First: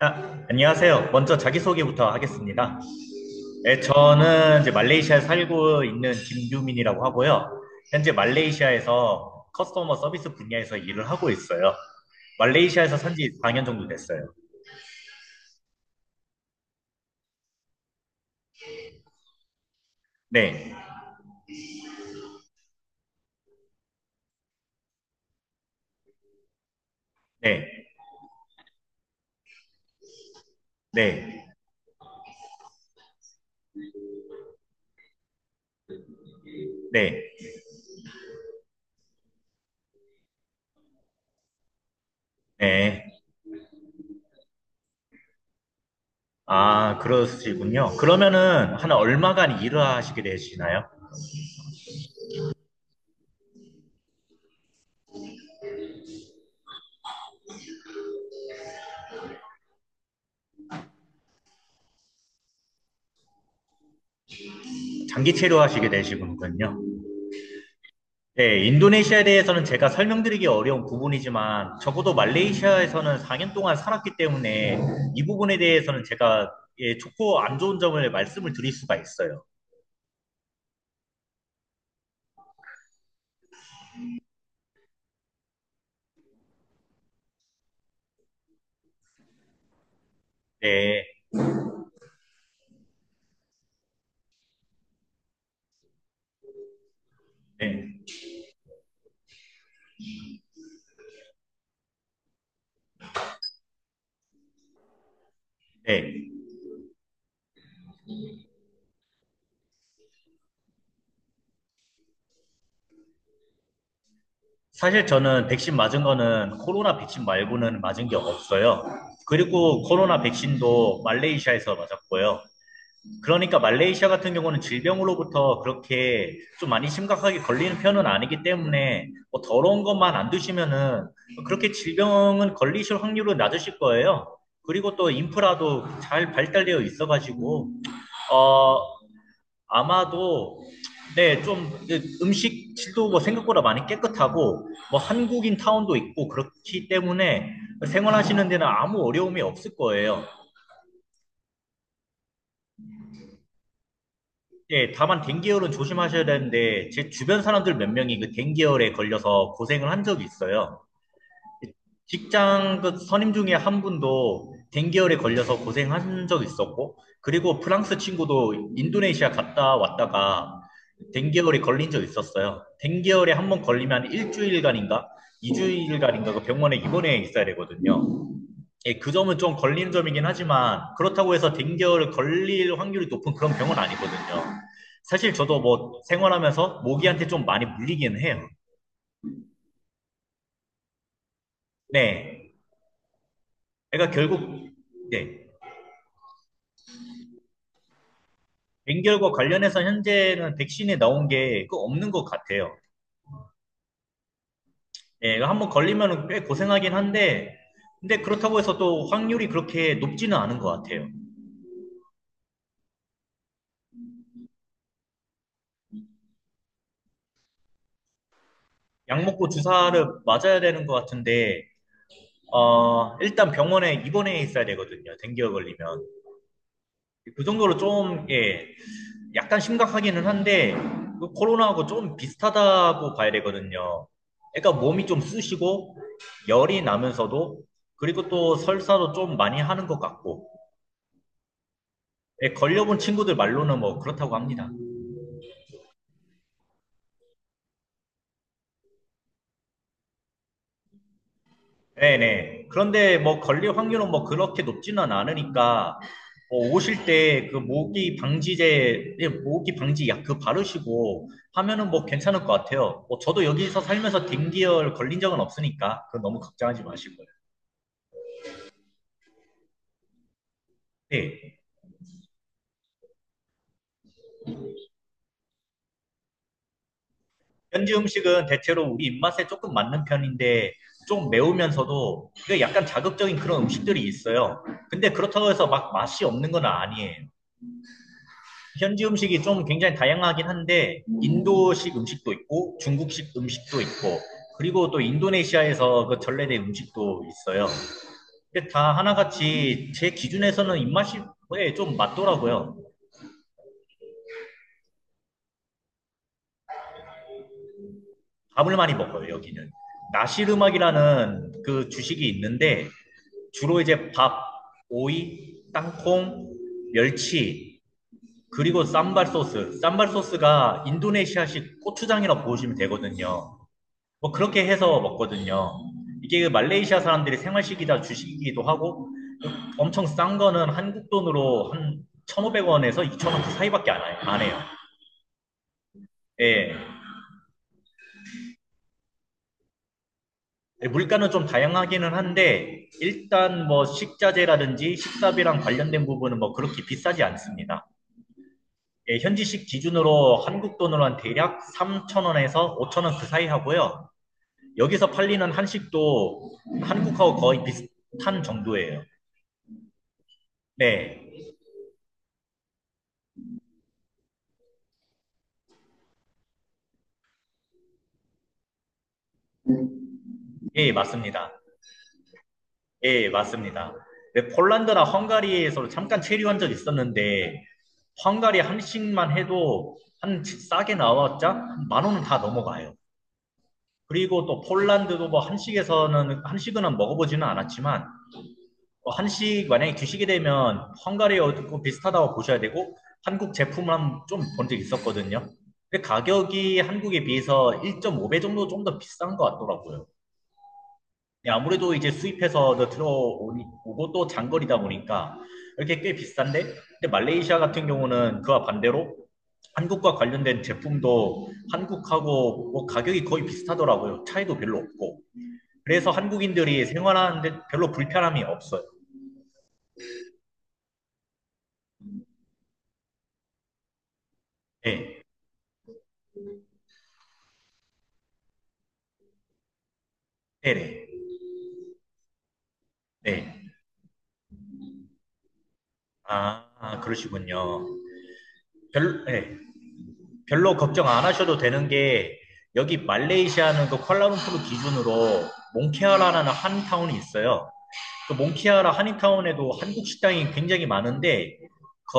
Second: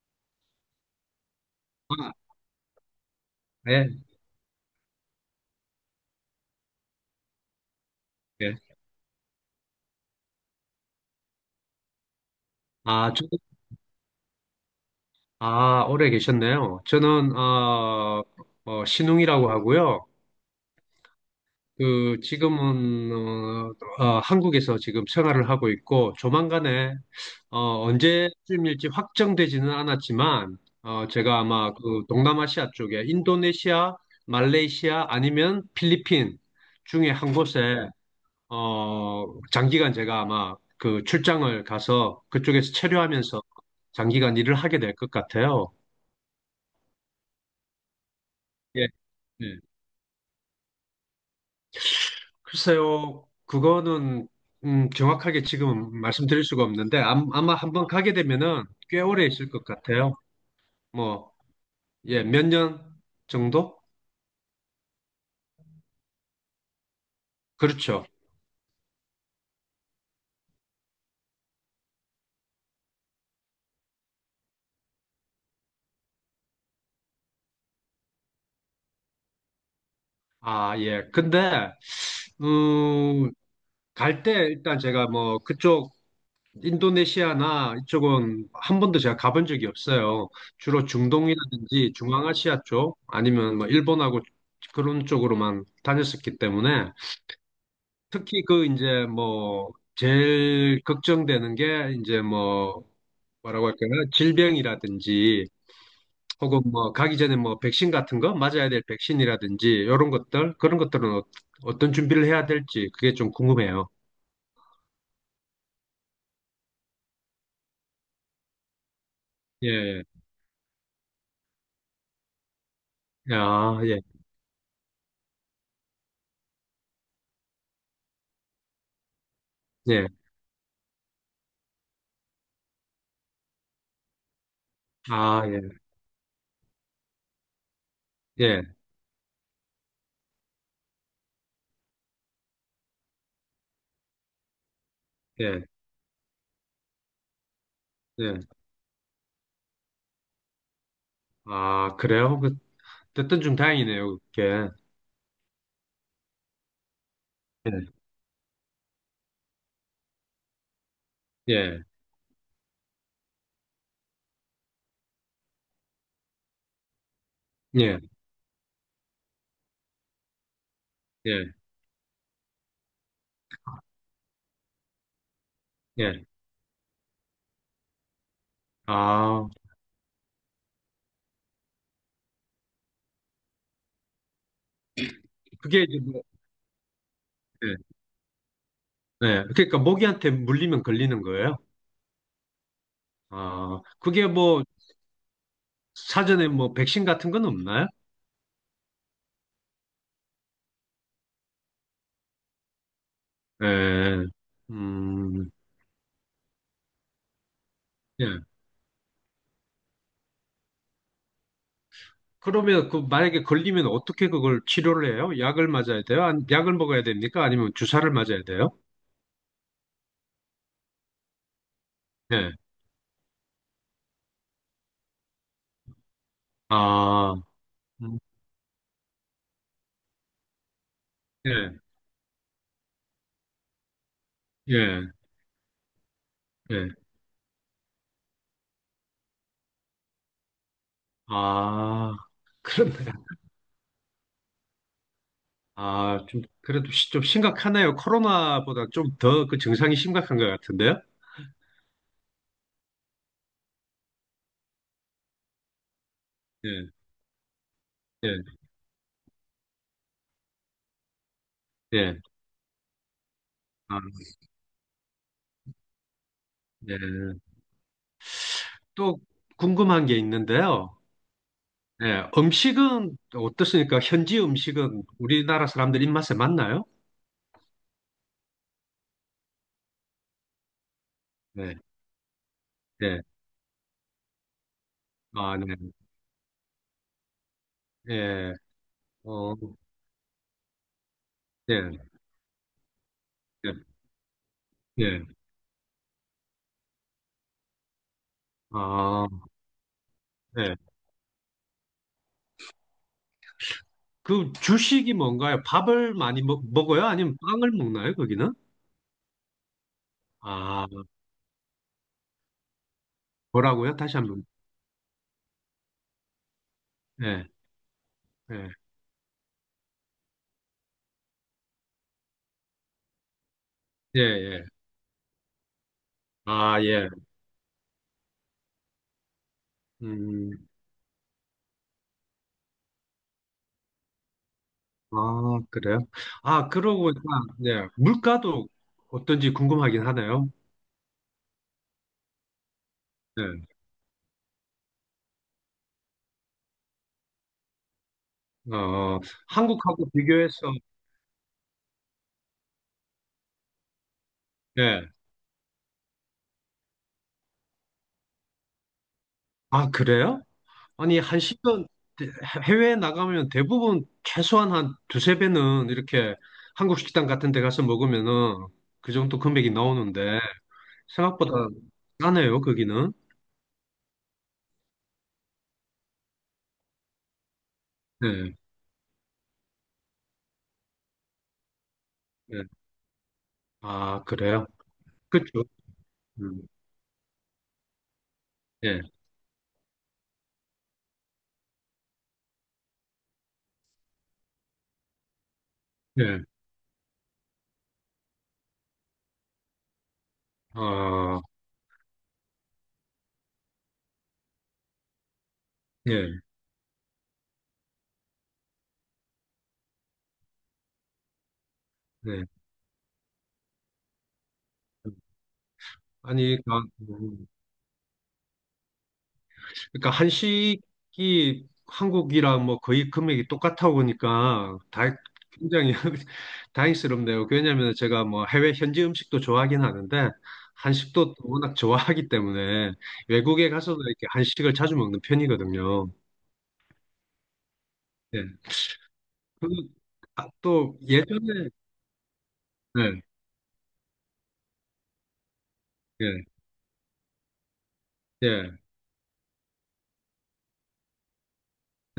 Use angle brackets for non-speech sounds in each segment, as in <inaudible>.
아, 안녕하세요. 먼저 자기소개부터 아, 하겠습니다. 네, 네, 저는 이제 말레이시아에 살고 있는 김규민이라고 하고요. 현재 네. 말레이시아에서 커스터머 서비스 분야에서 일을 하고 있어요. 말레이시아에서 아, 산 지 4년 정도 됐어요. 아, 오래 계셨네요. 저는, 신웅이라고 하고요. 네, 그, 지금은, 한국에서 지금 생활을 하고 있고, 조만간에, 어, 네, 언제쯤일지 확정되지는 않았지만, 제가 네, 아마 그 동남아시아 쪽에 인도네시아, 말레이시아 아니면 필리핀 중에 네, 한 곳에 어, 장기간 제가 아마 그 출장을 가서 그쪽에서 네. 체류하면서 장기간 일을 하게 될 것 같아요. 아, 그러시군요. 그러면은 예. 한 예. 얼마간 일을 하시게 되시나요? 글쎄요, 그거는 정확하게 지금 말씀드릴 수가 없는데 아마 한번 가게 되면은 꽤 오래 있을 것 같아요. 뭐, 예, 몇 년 정도? 장기 체류하시게 되시군요. 그렇죠. 네, 인도네시아에 대해서는 제가 설명드리기 어려운 부분이지만 적어도 말레이시아에서는 4년 동안 살았기 때문에 이 부분에 대해서는 제가 예, 좋고 안 좋은 점을 말씀을 드릴 수가 있어요. 아, 예. 근데 음, 갈 때 일단 제가 뭐 그쪽 인도네시아나 이쪽은 한 번도 제가 가본 적이 없어요. 주로 네, 중동이라든지 중앙아시아 쪽 아니면 뭐 일본하고 그런 쪽으로만 다녔었기 때문에 네, 특히 그 이제 뭐 제일 걱정되는 게 이제 뭐 뭐라고 할까요? 질병이라든지 네. 혹은 뭐 가기 전에 뭐 백신 같은 거 맞아야 될 백신이라든지 이런 것들 그런 것들은 어떤 준비를 해야 될지 그게 좀 궁금해요. 사실 저는 백신 맞은 거는 코로나 백신 말고는 맞은 게 없어요. 그리고 예. 코로나 백신도 말레이시아에서 맞았고요. 그러니까 아, 예. 말레이시아 같은 경우는 질병으로부터 그렇게 좀 많이 심각하게 걸리는 편은 아니기 때문에 뭐 더러운 예. 것만 안 드시면은 그렇게 질병은 걸리실 확률은 낮으실 거예요. 그리고 또 아, 예. 인프라도 잘 발달되어 있어가지고 예. 어 아마도 네, 좀 음식 질도 뭐 생각보다 많이 깨끗하고 뭐 한국인 예. 타운도 있고 그렇기 때문에 예. 생활하시는 데는 아무 어려움이 없을 거예요. 아, 그래요? 그, 됐든 좀 다행이네요, 그게. 예, 다만 댕기열은 조심하셔야 되는데 제 주변 사람들 예, 몇 명이 그 댕기열에 걸려서 고생을 한 적이 있어요. 예, 직장 그 선임 중에 한 분도 댕기열에 걸려서 고생한 적 있었고 그리고 프랑스 예, 친구도 인도네시아 갔다 왔다가 예, 댕기열에 걸린 적 있었어요. 댕기열에 한 번 걸리면 일주일간인가 예. 이주일간인가 그 병원에 입원해 있어야 되거든요. 예, 그 점은 아, 좀 걸리는 점이긴 하지만 그렇다고 해서 댕결 걸릴 확률이 높은 그런 병은 아니거든요. 사실 저도 그게 이제 뭐 뭐, 생활하면서 모기한테 좀 많이 예, 물리긴 해요. 예. 그러니까 모기한테 물리면 걸리는 거예요? 네. 아, 그러니까 그게 뭐, 결국 네. 사전에 뭐, 백신 같은 건 없나요? 댕결과 관련해서 현재는 백신이 나온 게 그 없는 것 같아요. 예, 예, 음, 한번 걸리면 꽤 고생하긴 한데 근데 예. 그렇다고 해서 또 확률이 그렇게 높지는 않은 것 같아요. 그러면 그 만약에 걸리면 어떻게 그걸 치료를 해요? 약을 맞아야 돼요? 아니, 약을 먹어야 됩니까? 아니면 주사를 맞아야 돼요? 약 먹고 주사를 맞아야 되는 것 같은데 예, 일단 병원에 입원해 있어야 되거든요. 댕겨 걸리면. 아, 그 정도로 음, 좀, 예, 약간 심각하기는 한데, 그 예, 코로나하고 좀 비슷하다고 봐야 되거든요. 그러니까 예, 몸이 좀 쑤시고, 열이 예. 나면서도, 그리고 또 설사도 좀 많이 하는 것 같고, 아, 예, <laughs> 그렇네. 걸려본 친구들 말로는 뭐 그렇다고 합니다. 아, 좀, 그래도 좀 심각하네요. 코로나보다 좀 더 그 증상이 심각한 것 같은데요? 네네. 그런데 뭐 걸릴 확률은 뭐 그렇게 높지는 않으니까 뭐 예, 오실 때 그 모기 예, 방지제, 예, 모기 방지 약 그 바르시고 하면은 뭐 예. 괜찮을 것 같아요. 뭐 저도 여기서 아, 살면서 댕기열 걸린 적은 없으니까 그 너무 걱정하지 마시고요. 예. 또 궁금한 게 있는데요. 네. 예, 음식은 어떻습니까? 현지 음식은 우리나라 사람들 입맛에 맞나요? 현지 음식은 대체로 우리 입맛에 조금 맞는 편인데 좀 네, 매우면서도 그 약간 예, 자극적인 그런 음식들이 있어요. 근데 그렇다고 아, 해서 네, 막 맛이 없는 건 아니에요. 예, 현지 음식이 어, 좀 굉장히 다양하긴 한데 인도식 예, 음식도 있고 중국식 예, 음식도 있고 그리고 또 예, 인도네시아에서 그 전래된 음식도 있어요. 근데 다 아, 하나같이 제 예. 기준에서는 입맛이 예, 좀 맞더라고요. 그 주식이 뭔가요? 밥을 많이 먹어요? 아니면 빵을 먹나요? 거기는? 밥을 많이 먹어요, 여기는. 아, 나시르막이라는 그 주식이 있는데 주로 뭐라고요? 이제 다시 밥, 한번. 오이, 땅콩, 예, 멸치, 예. 그리고 쌈발 소스. 쌈발 소스가 인도네시아식 고추장이라고 보시면 되거든요. 예, 뭐 예. 그렇게 해서 먹거든요. 이게 그 아, 말레이시아 예. 사람들이 생활식이다 주식이기도 하고 엄청 싼 음, 거는 한국 돈으로 한 1,500원에서 2,000원 그 사이밖에 안 해요. 아, 그래요? 아, 예. 그러고 보니까, 네. 물가도 어떤지 궁금하긴 하네요. 예, 물가는 좀 다양하기는 한데 네. 일단 뭐 식자재라든지 식사비랑 관련된 부분은 뭐 그렇게 비싸지 않습니다. 예, 어, 현지식 한국하고 기준으로 비교해서, 한국 돈으로 한 대략 3,000원에서 5,000원 그 사이 하고요. 네. 여기서 팔리는 한식도 한국하고 거의 비슷한 정도예요. 아, 그래요? 아니, 네. 한 10년, 해외에 나가면 대부분 최소한 한 두세 배는 이렇게 한국 식당 같은 데 가서 먹으면은 그 정도 금액이 나오는데, 예, 맞습니다. 생각보다 싸네요, 거기는. 예, 맞습니다. 네, 폴란드나 헝가리에서 잠깐 체류한 적 있었는데, 네. 헝가리 한식만 해도 싸게 나왔자 한만 원은 다 네. 넘어가요. 아, 그리고 또 그래요? 폴란드도 뭐 그쵸. 한식에서는, 음, 한식은 먹어보지는 않았지만, 예, 뭐 한식 만약에 드시게 되면 헝가리하고 비슷하다고 보셔야 되고, 한국 제품만 좀 본 적 있었거든요. 근데 예, 가격이 한국에 비해서 1.5배 정도 좀 더 비싼 것 같더라고요. 아, 네, 아무래도 이제 수입해서 들어오고 또 장거리다 보니까 이렇게 꽤 예, 비싼데, 근데 말레이시아 같은 경우는 그와 반대로 한국과 관련된 제품도 예. 한국하고 뭐 가격이 거의 비슷하더라고요. 차이도 별로 없고. 그래서 아니, 한국인들이 그러니까 생활하는데 별로 불편함이 없어요. 그러니까 한식이 한국이랑 뭐 거의 금액이 똑같아 보니까 다 네, 굉장히 <laughs> 다행스럽네요. 왜냐하면 제가 뭐 해외 현지 음식도 좋아하긴 하는데 네네, 한식도 워낙 좋아하기 때문에 네. 네. 외국에 가서도 이렇게 한식을 자주 먹는 편이거든요. 아, 아, 그러시군요. 예. 별, 네. 그리고 아, 별로 또 걱정 안 하셔도 예전에 되는 게 여기 예, 말레이시아는 그 쿠알라룸푸르 기준으로 예, 몽케라라는 한 타운이 있어요. 그 예, 몽키아라 한인타운에도 한국 식당이 굉장히 많은데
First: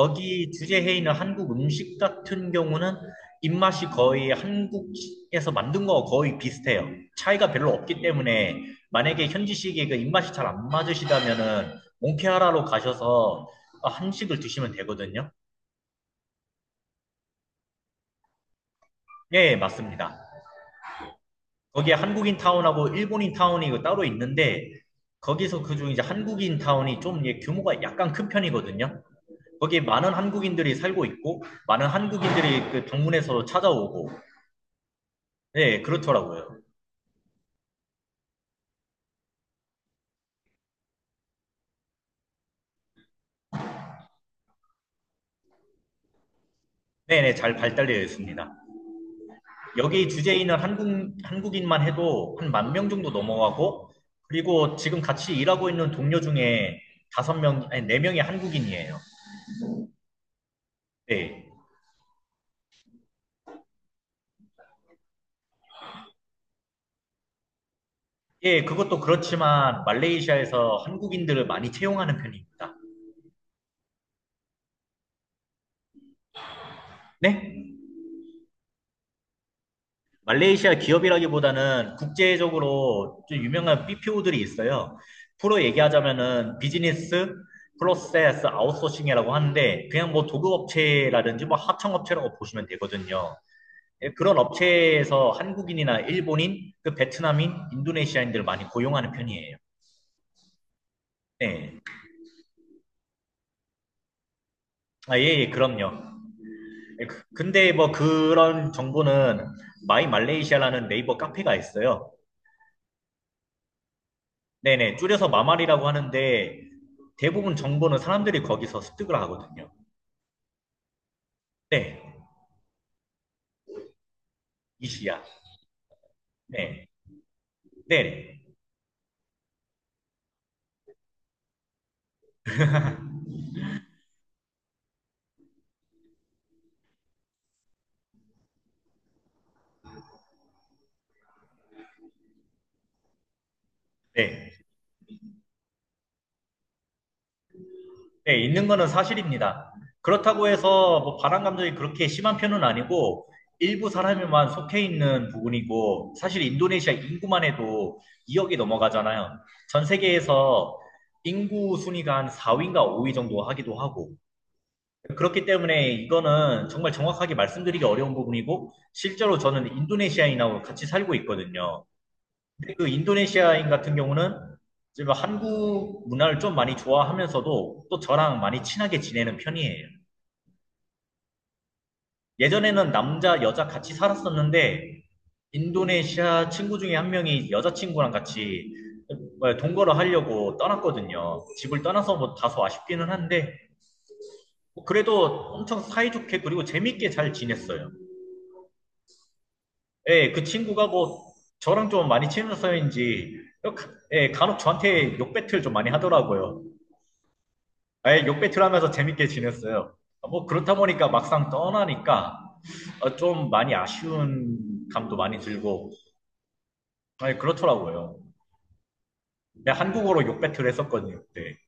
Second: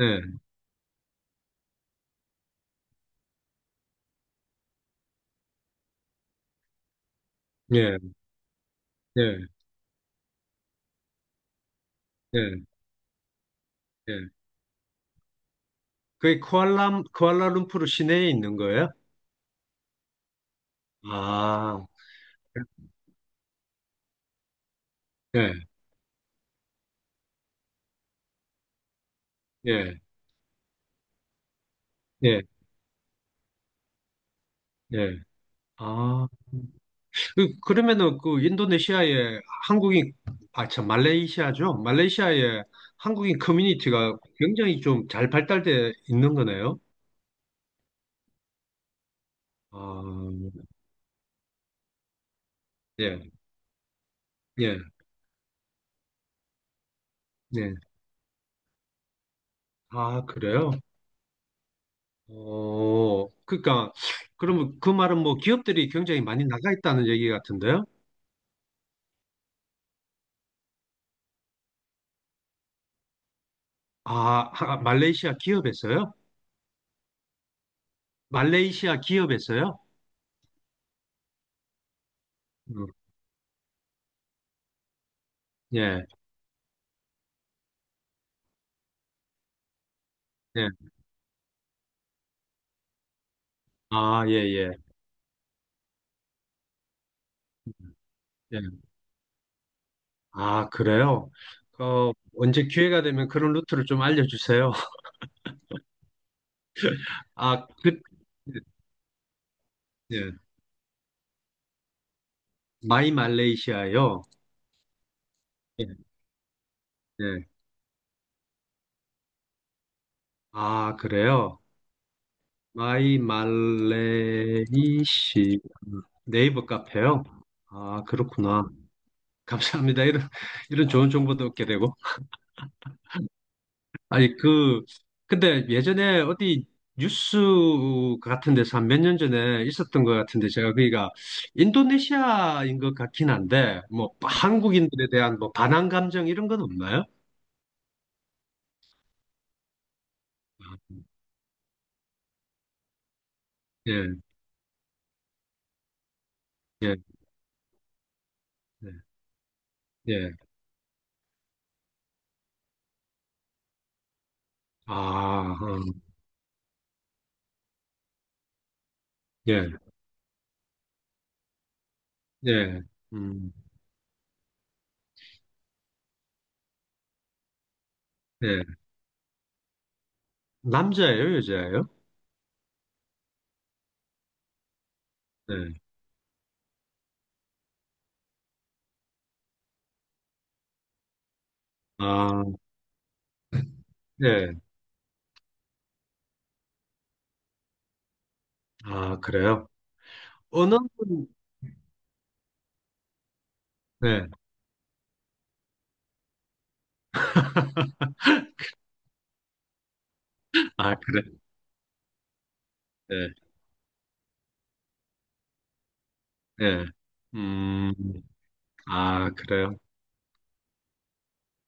예, 주제해 있는 한국 음식 같은 경우는 입맛이 거의 한국에서 만든 거 거의 비슷해요. 차이가 별로 예, 없기 때문에 만약에 예, 현지식의 그 입맛이 잘 안 맞으시다면은 몽키아라로 예, 가셔서 예. 한식을 드시면 되거든요. 그게 쿠알라룸푸르 시내에 있는 거예요? 네 맞습니다. 아, 거기에 한국인 타운하고 일본인 타운이 그 따로 있는데 예, 거기서 그중 이제 한국인 타운이 좀 예, 규모가 약간 큰 편이거든요. 거기 예. 많은 한국인들이 살고 있고 많은 예, 한국인들이 그 방문해서 찾아오고 예. 네 아, 그렇더라고요. 그러면은 그 인도네시아에 한국인, 아, 참, 말레이시아죠? 말레이시아에 한국인 커뮤니티가 굉장히 좀 잘 발달돼 있는 거네요. 네네 잘 발달되어 있습니다. 아, 여기 주재에 있는 한국인만 해도 한 10,000명 정도 예, 넘어가고 그리고 예, 지금 같이 일하고 있는 동료 중에 다섯 명 예. 아니 네 명이 한국인이에요. 아, 그래요? 네. 그러니까, 그러면 그 말은 뭐 기업들이 굉장히 많이 나가 있다는 얘기 같은데요? 예, 그것도 그렇지만 말레이시아에서 한국인들을 많이 채용하는 편입니다. 아, 말레이시아 기업에서요? 네? 말레이시아 기업에서요? 말레이시아 기업이라기보다는 음, 국제적으로 좀 유명한 BPO들이 있어요. 프로 예, 얘기하자면은 비즈니스 프로세스 아웃소싱이라고 하는데 그냥 뭐 예. 도급업체라든지 뭐 하청업체라고 보시면 되거든요. 예, 아, 예, 그런 예. 업체에서 한국인이나 일본인, 그 베트남인, 인도네시아인들 예. 많이 고용하는 편이에요. 아, 그래요? 네. 언제 기회가 되면 그런 루트를 좀 알려주세요. <laughs> 아, 예, 예, 그럼요. 예, 아, 근데 뭐 그, 그런 정보는 마이 예. 말레이시아라는 네이버 카페가 있어요. 마이 말레이시아요? 네네, 줄여서 마말이라고 예. 하는데 네. 대부분 정보는 사람들이 거기서 습득을 하거든요. 아, 그래요? 네, 마이 이시야. 말레이시 네이버 네, 카페요? 아, 네, 그렇구나. 감사합니다. 이런 좋은 정보도 얻게 되고. 아니, 그, 근데 예전에 어디 뉴스 같은 데서 한 몇 년 전에 있었던 것 같은데 제가 그니까 인도네시아인 것 같긴 한데 뭐 네, 한국인들에 대한 뭐 반항 감정 이런 건 없나요? 네, 있는 거는 사실입니다. 그렇다고 해서 뭐 바람 감정이 그렇게 심한 편은 아니고 일부 예, 사람에만 속해 있는 부분이고 사실 인도네시아 예, 인구만 해도 2억이 예, 넘어가잖아요. 전 예. 세계에서 인구 순위가 한 4위인가 5위 정도 하기도 하고 그렇기 아, 때문에 음, 이거는 정말 정확하게 말씀드리기 어려운 부분이고, 실제로 저는 예, 인도네시아인하고 같이 살고 있거든요. 근데 예, 그 음, 인도네시아인 같은 경우는 지금 한국 문화를 좀 많이 좋아하면서도 또 저랑 많이 예. 친하게 지내는 편이에요. 남자예요, 여자예요? 예전에는 남자, 여자 같이 살았었는데, 네. 인도네시아 친구 중에 한 명이 여자친구랑 같이 동거를 하려고 떠났거든요. 집을 떠나서 뭐 아, 다소 아쉽기는 한데, 예. 뭐 그래도 엄청 사이좋게 그리고 재밌게 잘 지냈어요. 아, 그래요? 예, 그 친구가 언어는, 뭐 저랑 좀 많이 친해서인지 네. 예, 간혹 저한테 욕배틀 좀 많이 하더라고요. 아예 욕배틀 하면서 재밌게 지냈어요. 뭐 그렇다 아, 보니까 그래. 막상 떠나니까 예, 좀 많이 아쉬운 감도 많이 들고 예. 아 음, 그렇더라고요. 아, 그래요? 내가 한국어로 욕배틀 했었거든요. 그때.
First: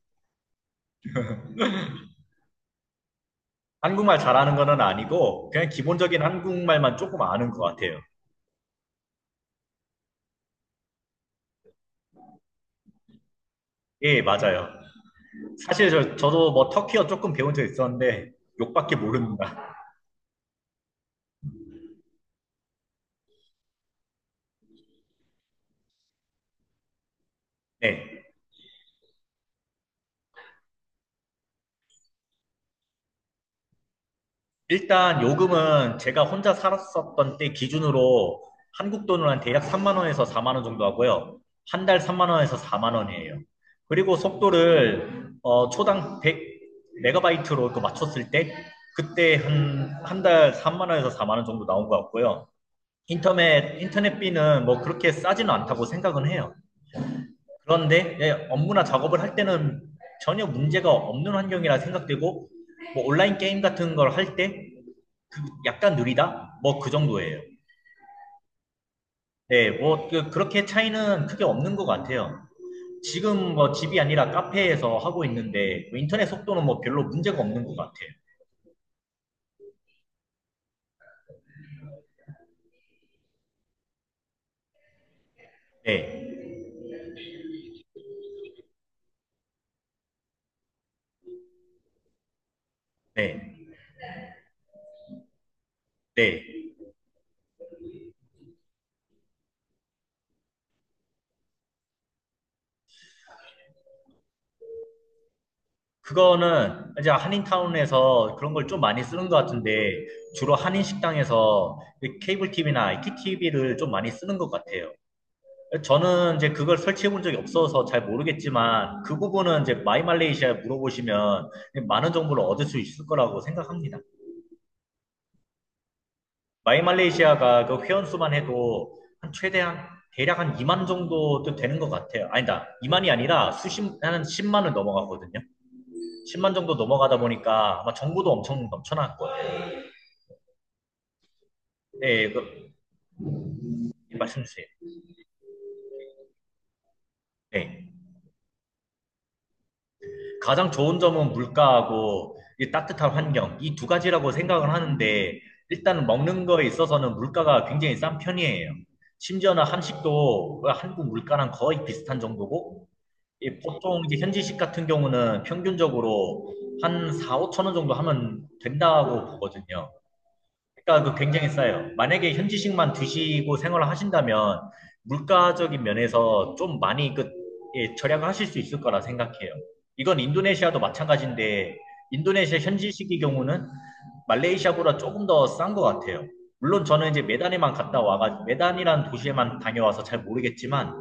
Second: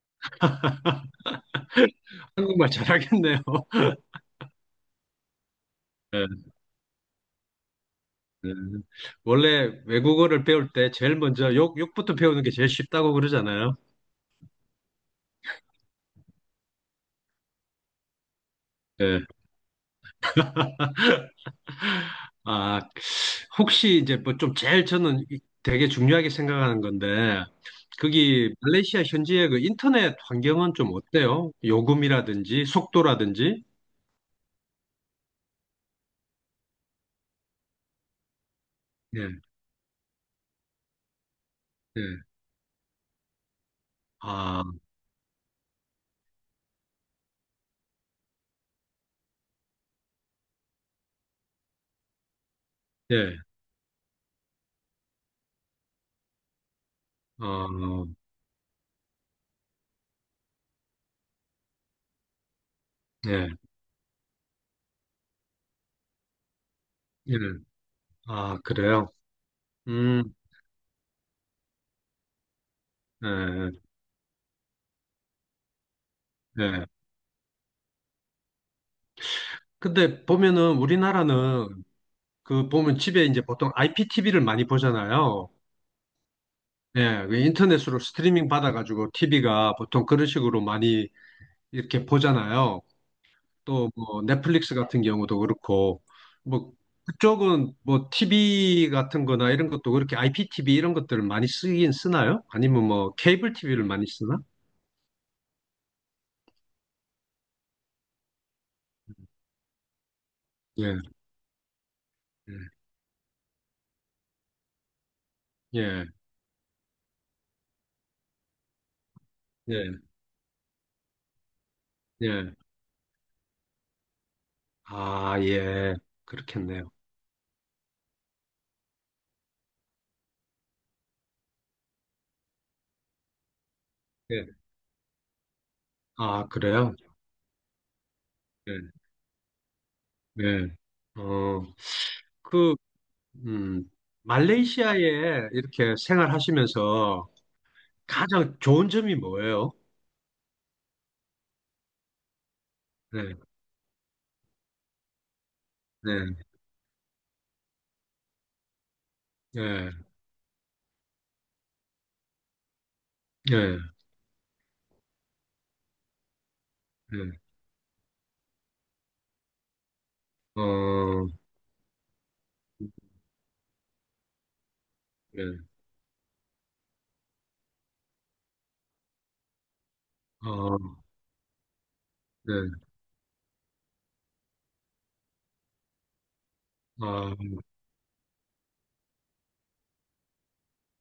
<laughs> 한국말 잘하겠네요. 한국말 잘하는 거는 아니고 그냥 네, 기본적인 한국말만 조금 아는 것 같아요. 네. 원래 외국어를 배울 때 제일 먼저 욕부터 배우는 게 제일 쉽다고 그러잖아요. 예, 맞아요. 사실 저도 뭐 터키어 조금 배운 적 있었는데 욕밖에 네. 모릅니다. <laughs> 아, 혹시 이제 뭐 좀 제일 저는 되게 중요하게 생각하는 건데, 네. 거기 말레이시아 현지의 그 인터넷 환경은 좀 어때요? 요금이라든지 속도라든지? 일단 요금은 제가 혼자 살았었던 때 기준으로 한국 돈으로 예, 한 대략 3만 원에서 4만 원 정도 하고요. 한 달 예. 3만 원에서 4만 원이에요. 그리고 아, 속도를 초당 100 메가바이트로 또 맞췄을 때 그때 한 달 3만 원에서 4만 원 정도 나온 것 같고요. 예. 인터넷비는 뭐 그렇게 싸지는 않다고 생각은 해요. 어, 그런데 예, 업무나 작업을 할 때는 전혀 문제가 없는 환경이라 생각되고 뭐 온라인 예, 게임 같은 걸할때 약간 느리다? 뭐 그 예. 정도예요. 아, 그래요? 네, 뭐 음, 그렇게 차이는 크게 없는 것 같아요. 지금 예, 뭐 집이 아니라 카페에서 하고 있는데 뭐 인터넷 속도는 뭐 예. 별로 문제가 없는 것 같아요. 근데 보면은 우리나라는 그 보면 집에 이제 보통 IPTV를 많이 보잖아요. 네, 예, 그 인터넷으로 스트리밍 받아가지고 TV가 보통 그런 식으로 많이 이렇게 보잖아요. 네, 또 뭐 넷플릭스 같은 경우도 그렇고 네. 뭐 그쪽은 뭐 TV 같은 거나 이런 것도 그렇게 IPTV 이런 것들을 많이 쓰긴 쓰나요? 아니면 뭐 케이블 TV를 많이 쓰나? 그거는 이제 한인타운에서 그런 걸 좀 많이 쓰는 것 같은데 주로 한인 예, 식당에서 케이블 예, TV나 IPTV를 좀 많이 쓰는 것 같아요. 예, 저는 이제 그걸 설치해 본 적이 없어서 잘 모르겠지만 그 부분은 이제 예. 마이말레이시아에 물어보시면 많은 정보를 예. 얻을 수 있을 거라고 생각합니다. 아, 예. 그렇겠네요. 마이말레이시아가 그 회원 수만 해도 한 최대한 대략 한 2만 정도도 되는 것 같아요. 아니다. 2만이 아니라 수십, 한 예. 10만을 넘어가거든요. 아, 10만 정도 그래요? 넘어가다 보니까 아마 정보도 엄청 예. 넘쳐날 거예요. 네. 어, 네, 그, 음, 말씀 주세요. 말레이시아에 이렇게 생활하시면서 네. 가장 좋은 점이 뭐예요? 가장 좋은 점은 물가하고 이 따뜻한 네, 환경, 이 두 가지라고 생각을 하는데, 일단 먹는 네, 거에 있어서는 물가가 굉장히 싼 편이에요. 심지어는 네, 한식도 한국 물가랑 거의 비슷한 정도고, 이 네, 보통 이제 현지식 같은 경우는 평균적으로 한 4, 네, 5천 원 정도 하면 된다고 보거든요. 그러니까 그 어, 굉장히 싸요. 만약에 현지식만 드시고 생활을 하신다면 네, 물가적인 면에서 좀 많이 그 예, 절약을 하실 수 있을 거라 생각해요. 이건 어, 인도네시아도 마찬가지인데 네, 인도네시아 현지식의 경우는 말레이시아보다 조금 더 싼 것 같아요. 물론 저는 이제 아, 메단에만 갔다 와가 메단이라는 도시에만 다녀와서 잘 모르겠지만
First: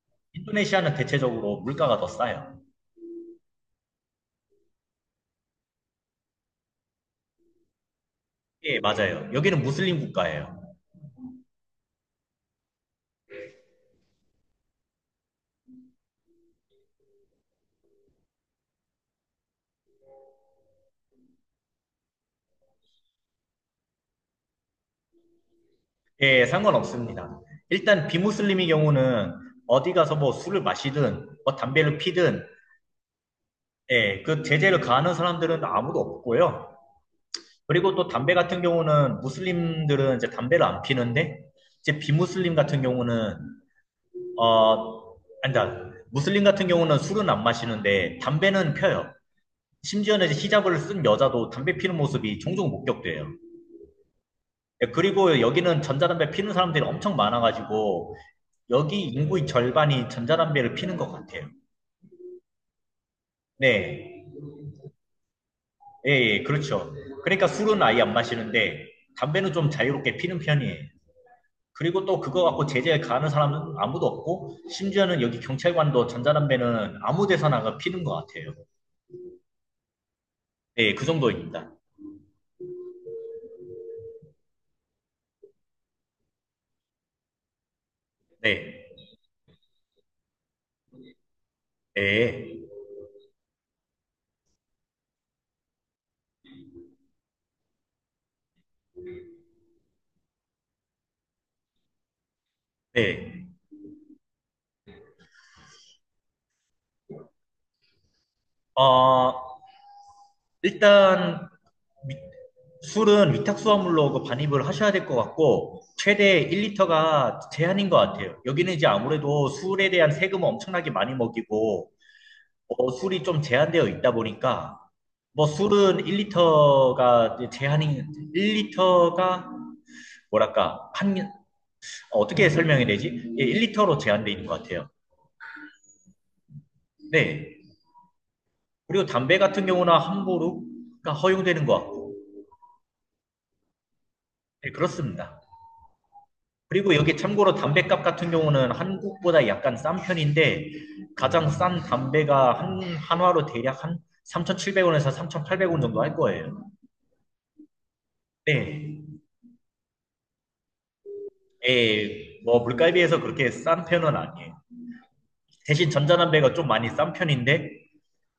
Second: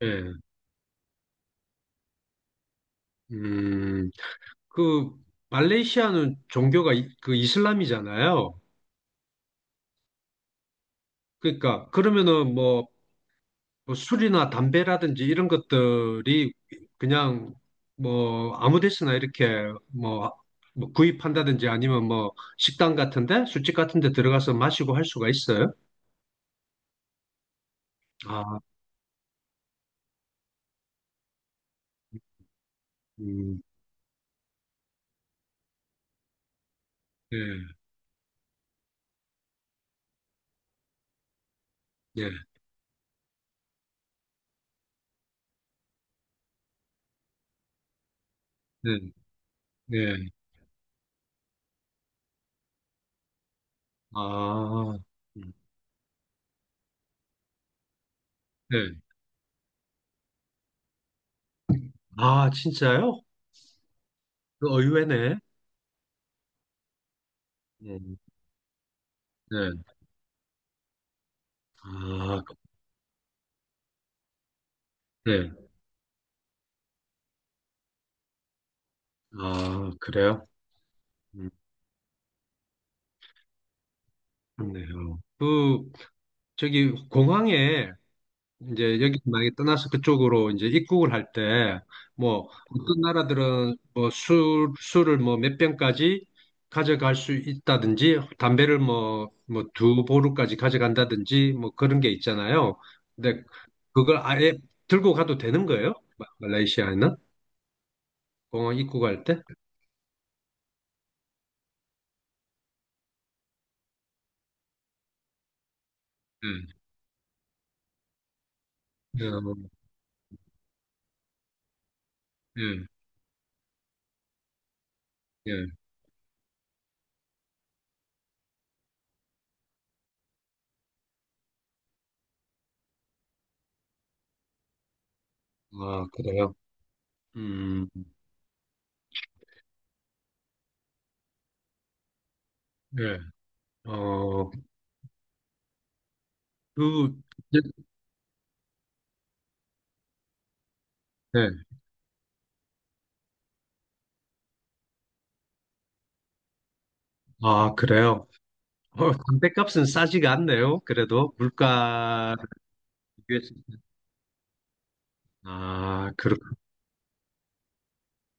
네, 인도네시아는 대체적으로 물가가 더 싸요. 음, 그, 말레이시아는 종교가 이, 그 이슬람이잖아요. 예, 맞아요. 여기는 무슬림 국가예요. 그러니까, 그러면은 뭐, 뭐, 술이나 담배라든지 이런 것들이 그냥 뭐 아무 데서나 이렇게 뭐, 뭐 구입한다든지 아니면 뭐 식당 같은데 술집 같은데 들어가서 마시고 할 수가 있어요? 예, 상관없습니다. 일단 아, 비무슬림의 경우는 어디 가서 뭐 술을 마시든 뭐 담배를 피든 음, 예, 그 제재를 가하는 사람들은 아무도 없고요. 네, 그리고 또 담배 같은 경우는 무슬림들은 이제 담배를 안 피는데 이제 네, 비무슬림 같은 경우는 어 아니다. 무슬림 같은 경우는 술은 안 마시는데 담배는 네, 펴요. 심지어는 네. 이제 히잡을 쓴 여자도 담배 피는 모습이 종종 목격돼요. 예, 아, 그리고 음, 여기는 전자담배 피는 사람들이 엄청 많아가지고 네. 여기 인구의 절반이 전자담배를 피는 것 같아요. 아, 진짜요? 네. 그 의외네. 예, 예, 그렇죠. 그러니까 술은 아예 안 음, 마시는데 담배는 좀 네. 자유롭게 피는 편이에요. 그리고 또 아, 그거 갖고 제재 가하는 사람은 아무도 없고 심지어는 여기 네. 경찰관도 전자담배는 아무 데서나 그 피는 것 같아요. 아, 그래요? 네, 그 음, 정도입니다. 그렇네요. 그 저기 공항에 네. 이제 여기 만약에 떠나서 그쪽으로 이제 입국을 할 때, 뭐, 네. 어떤 나라들은 뭐 술, 술을 뭐 몇 병까지 가져갈 수 있다든지, 담배를 뭐, 뭐 두 보루까지 가져간다든지, 뭐 그런 게 있잖아요. 근데 네. 그걸 아예 들고 가도 되는 거예요? 마- 말레이시아에는? 공항 입국할 어, 때? 일단 술은 위탁수화물로 그 반입을 하셔야 될 것 같고, 최대 1리터가 제한인 것 같아요. 여기는 이제 예, 어, 아무래도 술에 대한 세금을 엄청나게 많이 먹이고, 예, 술이 좀 제한되어 있다 보니까, 뭐 예. 술은 1리터가 제한인, 1리터가 뭐랄까, 한, 어떻게 설명해야 되지? 예, 1리터로 제한되어 있는 것 같아요. 아, 그래요? 네. 음, 그리고 담배 같은 경우나 함부로가 허용되는 것 같고, 예. 어, 네, 그렇습니다. 그리고 그, 여기 참고로 예. 담배값 같은 경우는 한국보다 약간 싼 편인데 가장 예. 싼 담배가 한 한화로 대략 한 3,700원에서 3,800원 정도 할 거예요. 아, 그래요? 네. 담뱃값은 싸지가 않네요. 그래도 물가를 예, 뭐 물가에 비해서 그렇게 비교했을 때. 싼 편은 아니에요. 대신 아, 그렇군요. 전자담배가 좀 많이 싼 편인데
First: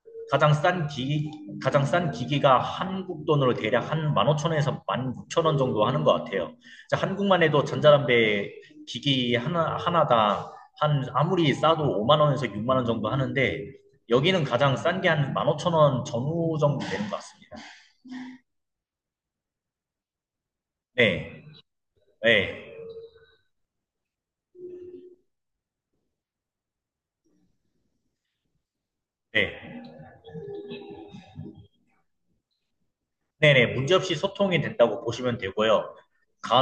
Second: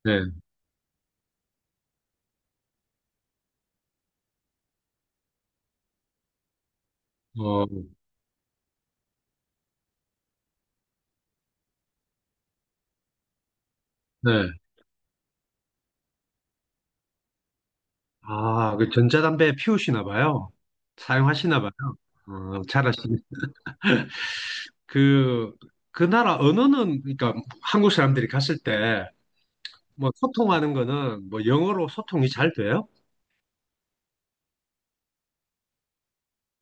네. 가장 싼 기기, 가장 싼 기기가 한국 돈으로 대략 한 15,000원에서 16,000원 정도 하는 것 같아요. 자, 한국만 해도 어, 전자담배 기기 하나당 한 아무리 싸도 5만 원에서 6만 원 정도 하는데 여기는 네. 가장 싼 게 한 15,000원 전후 정도 되는 것 같습니다. 아, 그 전자담배 피우시나 봐요. 네, 사용하시나 봐요. 네, 잘하시네. <laughs> 그, 그 나라 언어는, 그러니까 한국 사람들이 갔을 때, 네, 뭐, 소통하는 거는, 뭐, 영어로 소통이 잘 돼요? 네네 문제없이 소통이 된다고 보시면 되고요.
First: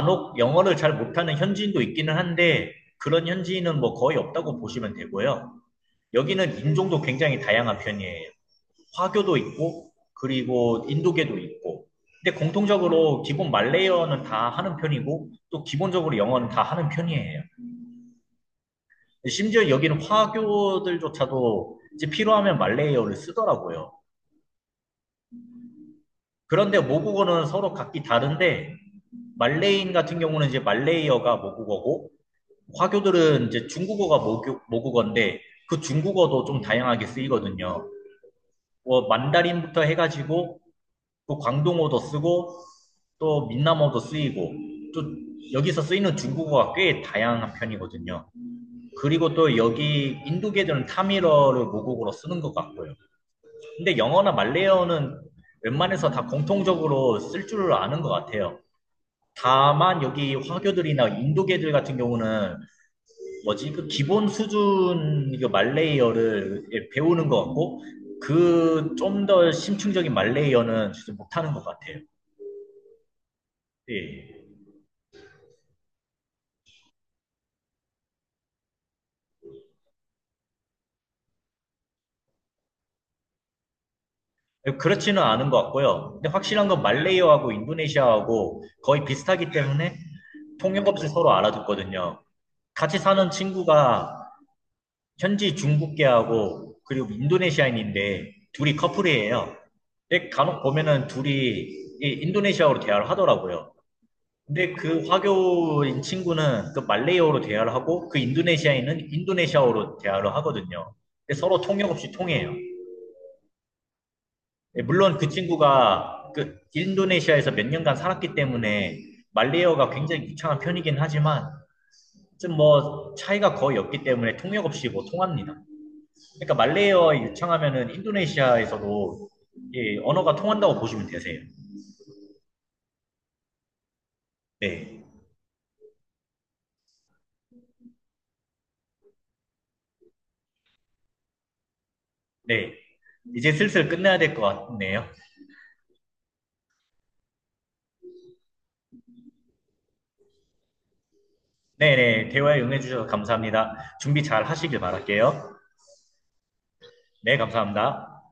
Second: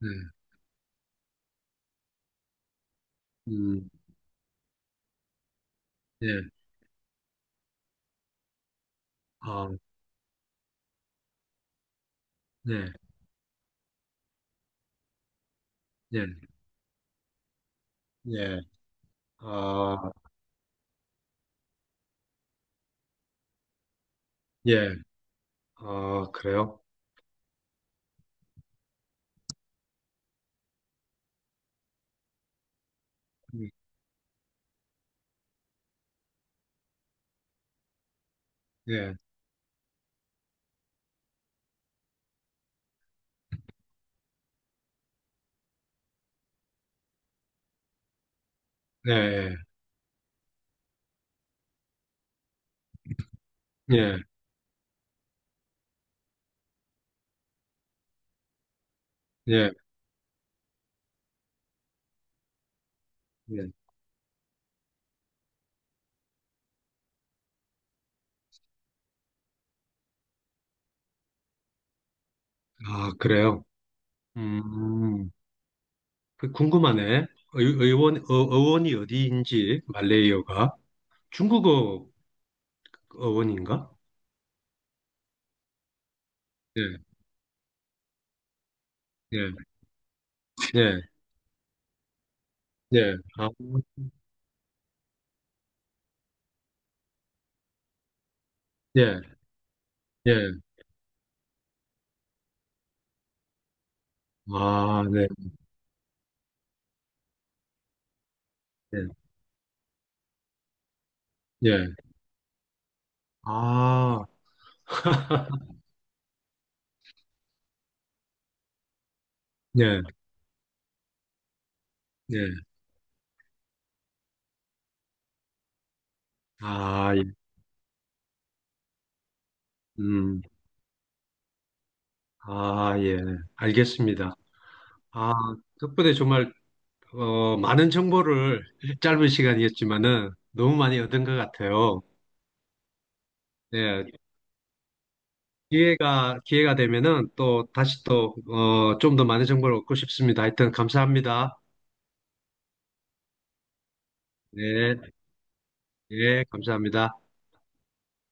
네. 영어를 잘 못하는 현지인도 있기는 한데 그런 현지인은 음, 뭐 거의 없다고 보시면 되고요. 예. 여기는 인종도 굉장히 다양한 편이에요. 화교도 아, 있고, 그리고 인도계도 있고. 근데 네. 공통적으로 기본 말레이어는 다 하는 편이고, 또 기본적으로 예. 영어는 다 하는 편이에요. 예. 심지어 아, 여기는 화교들조차도 이제 필요하면 말레이어를 쓰더라고요. 예. 아, 그런데 그래요? 모국어는 서로 각기 다른데, 말레이인 같은 경우는 이제 말레이어가 모국어고, 화교들은 이제 음, 중국어가 모국어인데, 그 중국어도 좀 다양하게 쓰이거든요. 뭐, 예. 만다린부터 해가지고, 또 광동어도 쓰고 또 민남어도 쓰이고 또 여기서 쓰이는 중국어가 꽤 다양한 편이거든요. 그리고 네. 또 여기 인도계들은 타밀어를 모국어로 쓰는 것 같고요. 근데 예. 영어나 말레어는 이 웬만해서 다 공통적으로 쓸 줄 아는 것 같아요. 예. 다만 여기 화교들이나 인도계들 같은 경우는 네. 뭐지 그 기본 수준 그 말레이어를 예, 배우는 것 같고 그 좀 더 심층적인 말레이어는 진짜 못하는 것 같아요. 아, 그래요? 예. 음, 그 궁금하네. 의원이 어디인지, 말레이어가. 중국어 의원인가? 그렇지는 않은 것 같고요. 근데 확실한 건 네, 말레이어하고 인도네시아하고 거의 비슷하기 네, 때문에 통역 없이 네, 서로 알아듣거든요. 같이 네. 사는 아, 친구가 현지 중국계하고 그리고 인도네시아인인데 둘이 네, 커플이에요. 근데 간혹 네. 보면은 둘이 인도네시아어로 대화를 하더라고요. 근데 아, 그 네, 화교인 친구는 그 말레이어로 대화를 하고 그 네, 인도네시아인은 인도네시아어로 대화를 하거든요. 근데 서로 네. 통역 없이 통해요. 아, 예, 물론 그 <laughs> 친구가 그 인도네시아에서 몇 년간 살았기 때문에 말레이어가 예, 굉장히 유창한 편이긴 하지만 네. 좀 뭐 차이가 거의 없기 때문에 통역 없이 뭐 통합니다. 그러니까 말레이어 아, 예. 유창하면은 인도네시아에서도 예, 언어가 음, 통한다고 보시면 되세요. 아, 예. 알겠습니다. 네. 아, 덕분에 정말, 많은 정보를 짧은 시간이었지만은 너무 많이 얻은 것 같아요. 네. 이제 슬슬 네. 끝내야 될 것 같네요. 기회가 되면은 또 다시 또, 좀 더 많은 정보를 얻고 싶습니다. 하여튼 감사합니다. 네네. 대화에 응해주셔서 감사합니다. 준비 잘 하시길 네, 바랄게요. 예, 감사합니다. 네, 감사합니다.